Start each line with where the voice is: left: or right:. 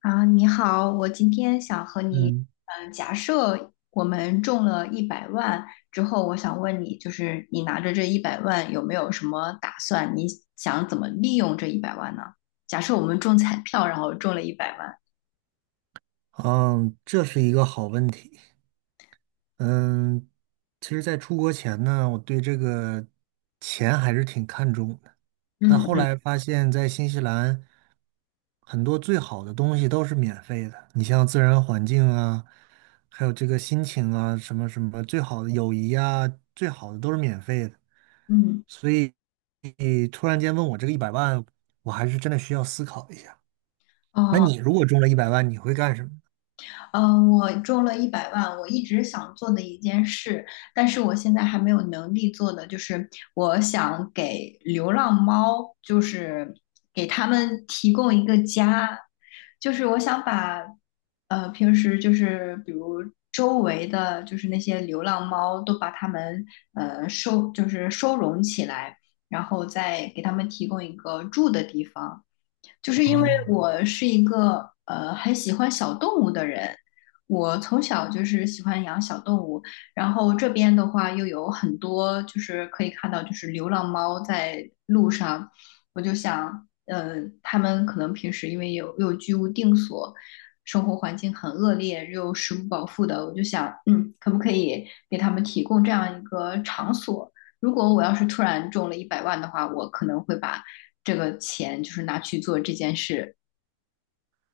left: 啊，你好，我今天想和你，
right: 嗯，
left: 嗯，假设我们中了一百万之后，我想问你，就是你拿着这一百万有没有什么打算？你想怎么利用这一百万呢？假设我们中彩票，然后中了一百万。
right: 嗯，这是一个好问题。嗯，其实，在出国前呢，我对这个钱还是挺看重的。但后
left: 嗯
right: 来发现，在新西兰，很多最好的东西都是免费的。你像自然环境啊，还有这个心情啊，什么什么，最好的友谊啊，最好的都是免费的。
left: 嗯，嗯
right: 所以，你突然间问我这个一百万，我还是真的需要思考一下。那
left: 哦，
right: 你如果中了一百万，你会干什么？
left: 嗯，我中了一百万，我一直想做的一件事，但是我现在还没有能力做的，就是我想给流浪猫，就是给他们提供一个家。就是我想把，平时就是比如周围的就是那些流浪猫都把它们就是收容起来，然后再给他们提供一个住的地方。就是因为
right: 哦。
left: 我是一个很喜欢小动物的人，我从小就是喜欢养小动物，然后这边的话又有很多就是可以看到就是流浪猫在路上。我就想，他们可能平时因为有居无定所，生活环境很恶劣，又食不饱腹的。我就想，嗯，可不可以给他们提供这样一个场所？如果我要是突然中了一百万的话，我可能会把这个钱就是拿去做这件事。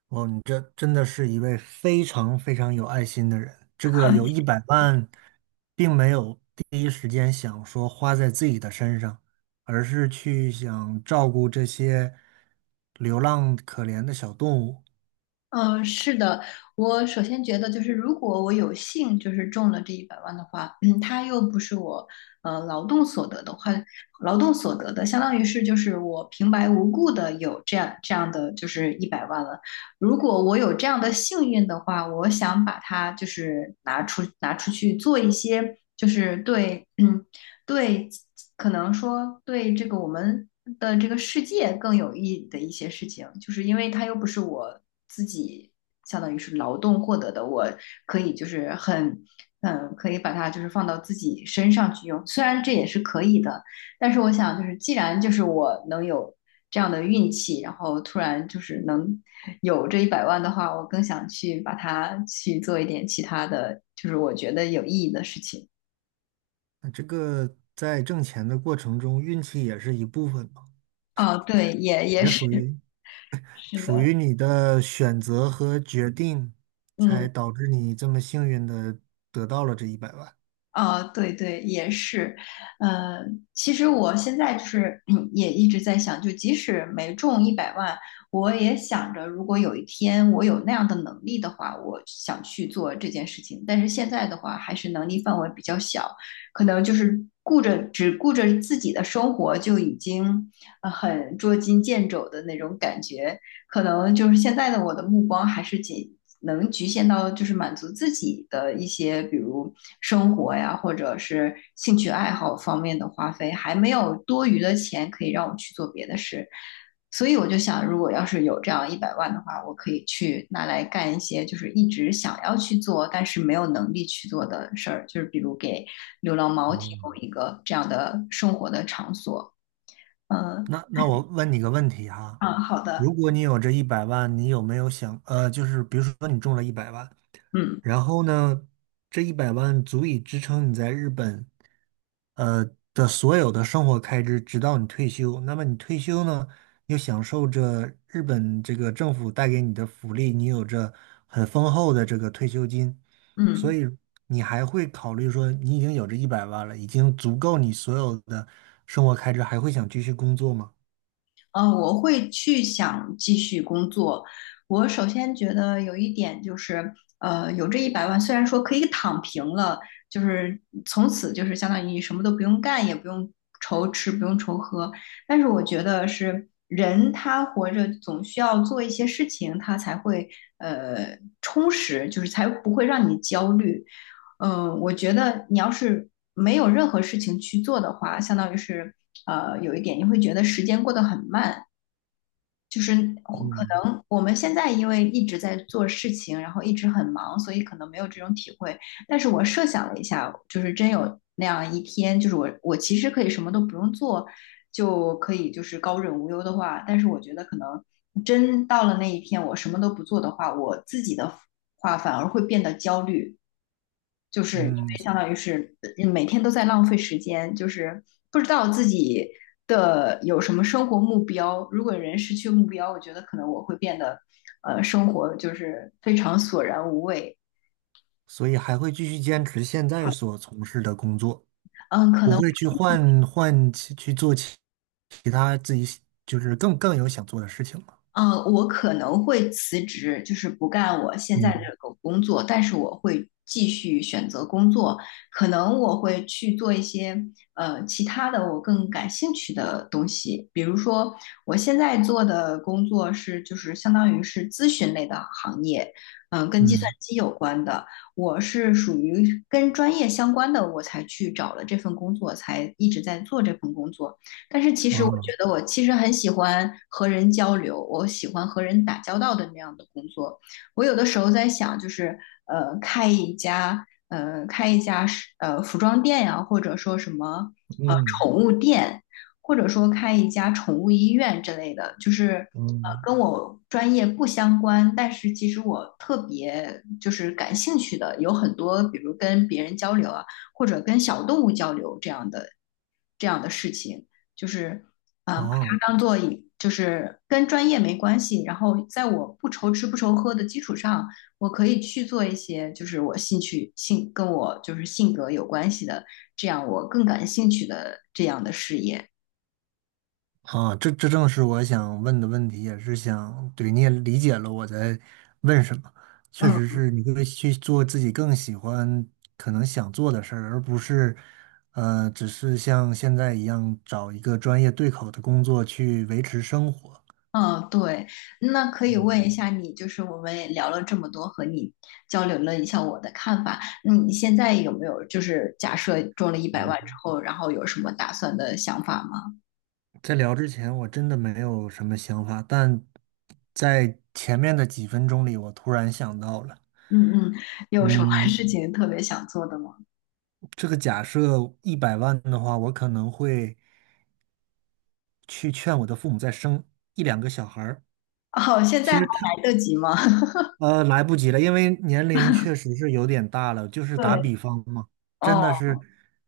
right: 哦，你这真的是一位非常非常有爱心的人。这个
left: 嗯、
right: 有 一百万，并没有第一时间想说花在自己的身上，而是去想照顾这些流浪可怜的小动物。
left: 是的，我首先觉得就是如果我有幸就是中了这一百万的话，嗯，它又不是我劳动所得的话，劳动所得的相当于是就是我平白无故的有这样的就是一百万了。如果我有这样的幸运的话，我想把它就是拿出去做一些。就是对，嗯，对，可能说对这个我们的这个世界更有意义的一些事情，就是因为它又不是我自己，相当于是劳动获得的，我可以就是很，嗯，可以把它就是放到自己身上去用，虽然这也是可以的，但是我想就是既然就是我能有这样的运气，然后突然就是能有这一百万的话，我更想去把它去做一点其他的，就是我觉得有意义的事情。
right: 那这个在挣钱的过程中，运气也是一部分嘛，
left: 哦，对，也
right: 也
left: 是。
right: 属于
left: 是的，
right: 属于你的选择和决定，才
left: 嗯，
right: 导致你这么幸运的得到了这一百万。
left: 啊，对对，也是，呃，其实我现在就是 嗯，也一直在想，就即使没中一百万，我也想着，如果有一天我有那样的能力的话，我想去做这件事情。但是现在的话，还是能力范围比较小，可能就是顾着只顾着自己的生活，就已经很捉襟见肘的那种感觉。可能就是现在的我的目光还是仅能局限到就是满足自己的一些，比如生活呀，或者是兴趣爱好方面的花费，还没有多余的钱可以让我去做别的事。所以我就想，如果要是有这样一百万的话，我可以去拿来干一些就是一直想要去做，但是没有能力去做的事儿，就是比如给流浪猫提
right: 哦，
left: 供一个这样的生活的场所。嗯，
right: 那我问你个问题哈，
left: 啊，好
right: 如
left: 的，
right: 果你有这一百万，你有没有想，就是比如说你中了一百万，
left: 嗯
right: 然后呢，这一百万足以支撑你在日本，呃的所有的生活开支，直到你退休。那么你退休呢，又享受着日本这个政府带给你的福利，你有着很丰厚的这个退休金，所
left: 嗯。
right: 以你还会考虑说，你已经有这一百万了，已经足够你所有的生活开支，还会想继续工作吗？
left: 嗯，我会去想继续工作。我首先觉得有一点就是，有这一百万，虽然说可以躺平了，就是从此就是相当于你什么都不用干，也不用愁吃，不用愁喝，但是我觉得是人他活着总需要做一些事情，他才会充实，就是才不会让你焦虑。嗯、我觉得你要是没有任何事情去做的话，相当于是有一点，你会觉得时间过得很慢。就是可
right: 嗯
left: 能我们现在因为一直在做事情，然后一直很忙，所以可能没有这种体会。但是我设想了一下，就是真有那样一天，就是我其实可以什么都不用做，就可以就是高枕无忧的话，但是我觉得可能真到了那一天，我什么都不做的话，我自己的话反而会变得焦虑。就是因
right: 嗯，
left: 为相当于是每天都在浪费时间，就是不知道自己的有什么生活目标。如果人失去目标，我觉得可能我会变得，生活就是非常索然无味。
right: 所以还会继续坚持现在所从事的工作，
left: 嗯，可
right: 不
left: 能
right: 会去换换其去做其他自己喜就是更有想做的事情了。
left: 嗯，我可能会辞职，就是不干我现在
right: 嗯
left: 这个工作，但是我会继续选择工作，可能我会去做一些其他的我更感兴趣的东西，比如说我现在做的工作是就是相当于是咨询类的行业，嗯、跟计算
right: 嗯，
left: 机有关的，我是属于跟专业相关的，我才去找了这份工作，才一直在做这份工作。但是其实我觉
right: 啊，
left: 得我其实很喜欢和人交流，我喜欢和人打交道的那样的工作。我有的时候在想，就是开一家，开一家服装店呀、或者说什么
right: 嗯
left: 或者说开一家宠物医院之类的，就是
right: 嗯，
left: 跟我专业不相关，但是其实我特别就是感兴趣的，有很多比如跟别人交流啊，或者跟小动物交流这样的事情，就是啊、把
right: 哦。
left: 它当做就是跟专业没关系，然后在我不愁吃不愁喝的基础上，我可以去做一些就是我兴趣性跟我就是性格有关系的，这样我更感兴趣的这样的事业。
right: 啊，这正是我想问的问题，也是想，对，你也理解了我在问什么。确
left: 嗯
right: 实是你会去做自己更喜欢、可能想做的事儿，而不是，只是像现在一样找一个专业对口的工作去维持生活。
left: 嗯，对，那可以问一下你，就是我们也聊了这么多，和你交流了一下我的看法。嗯，你现在有没有就是假设中了一百万之后，然后有什么打算的想法吗？
right: 在聊之前，我真的没有什么想法，但在前面的几分钟里，我突然想到了。
left: 嗯嗯，有什么
right: 嗯，
left: 事情特别想做的吗？
right: 这个假设一百万的话，我可能会去劝我的父母再生一两个小孩儿。
left: 哦，现在
right: 其
left: 还
right: 实
left: 来得及吗？
right: 来不及了，因为年龄确实是有点大了。就 是打
left: 对，
right: 比方嘛，真
left: 哦，
right: 的是，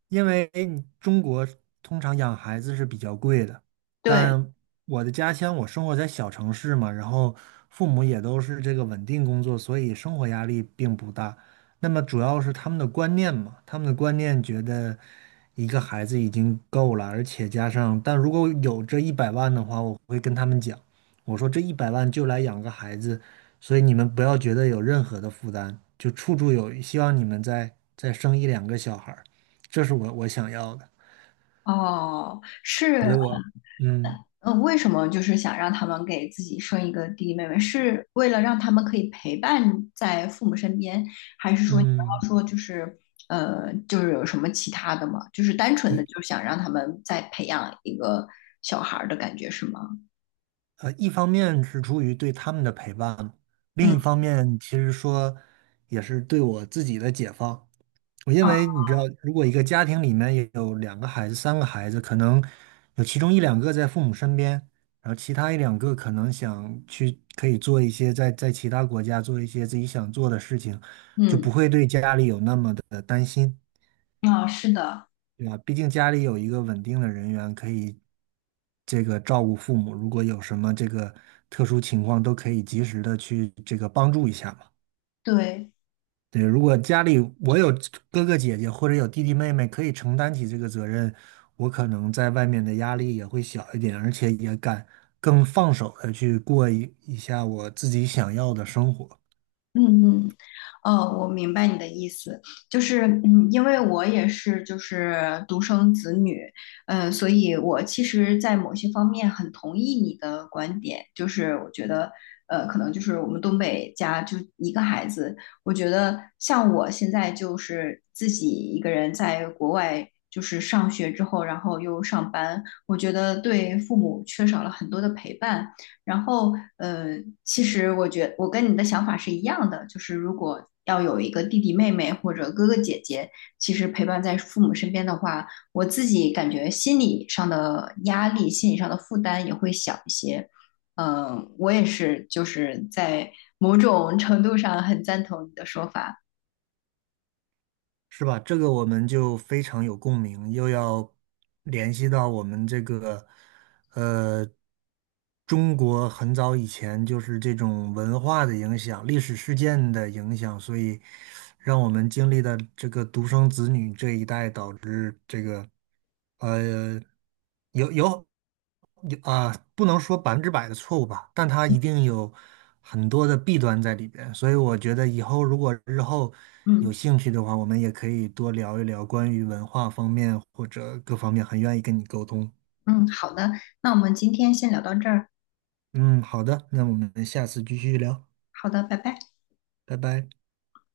right: 因为你中国通常养孩子是比较贵的，
left: 对，
right: 但我的家乡我生活在小城市嘛，然后父母也都是这个稳定工作，所以生活压力并不大。那么主要是他们的观念嘛，他们的观念觉得一个孩子已经够了，而且加上，但如果有这一百万的话，我会跟他们讲，我说这一百万就来养个孩子。所以你们不要觉得有任何的负担，就处处有余，希望你们再生一两个小孩儿，这是我想要的。
left: 哦，是，
right: 对我，嗯
left: 嗯，为什么就是想让他们给自己生一个弟弟妹妹？是为了让他们可以陪伴在父母身边，还是说你刚
right: 嗯，
left: 刚说就是就是有什么其他的吗？就是单纯的
right: 一
left: 就想让他们再培养一个小孩儿的感觉是吗？
right: 一方面是出于对他们的陪伴，另一
left: 嗯
right: 方面其实说也是对我自己的解放。我因
left: 啊，
right: 为你知道，如果一个家庭里面有两个孩子、三个孩子，可能有其中一两个在父母身边，然后其他一两个可能想去可以做一些在其他国家做一些自己想做的事情，就
left: 嗯
right: 不会对家里有那么的担心。
left: 啊，是的，
right: 对啊，毕竟家里有一个稳定的人员可以这个照顾父母，如果有什么这个特殊情况，都可以及时的去这个帮助一下嘛。
left: 对。
right: 对，如果家里我有哥哥姐姐或者有弟弟妹妹，可以承担起这个责任，我可能在外面的压力也会小一点，而且也敢更放手的去过一下我自己想要的生活，
left: 嗯嗯，哦，我明白你的意思，就是嗯，因为我也是就是独生子女，嗯、所以我其实，在某些方面很同意你的观点，就是我觉得，可能就是我们东北家就一个孩子，我觉得像我现在就是自己一个人在国外就是上学之后，然后又上班，我觉得对父母缺少了很多的陪伴。然后，呃，其实我觉我跟你的想法是一样的，就是如果要有一个弟弟妹妹或者哥哥姐姐，其实陪伴在父母身边的话，我自己感觉心理上的压力、心理上的负担也会小一些。嗯、我也是，就是在某种程度上很赞同你的说法。
right: 是吧？这个我们就非常有共鸣，又要联系到我们这个。呃，中国很早以前就是这种文化的影响、历史事件的影响，所以让我们经历的这个独生子女这一代，导致这个呃有有有啊、不能说百分之百的错误吧，但它一定有很多的弊端在里边。所以我觉得如果日后有
left: 嗯
right: 兴趣的话，我们也可以多聊一聊关于文化方面或者各方面，很愿意跟你沟通。
left: 嗯，好的，那我们今天先聊到这儿。
right: 嗯，好的，那我们下次继续聊，
left: 好的，拜拜。
right: 拜拜。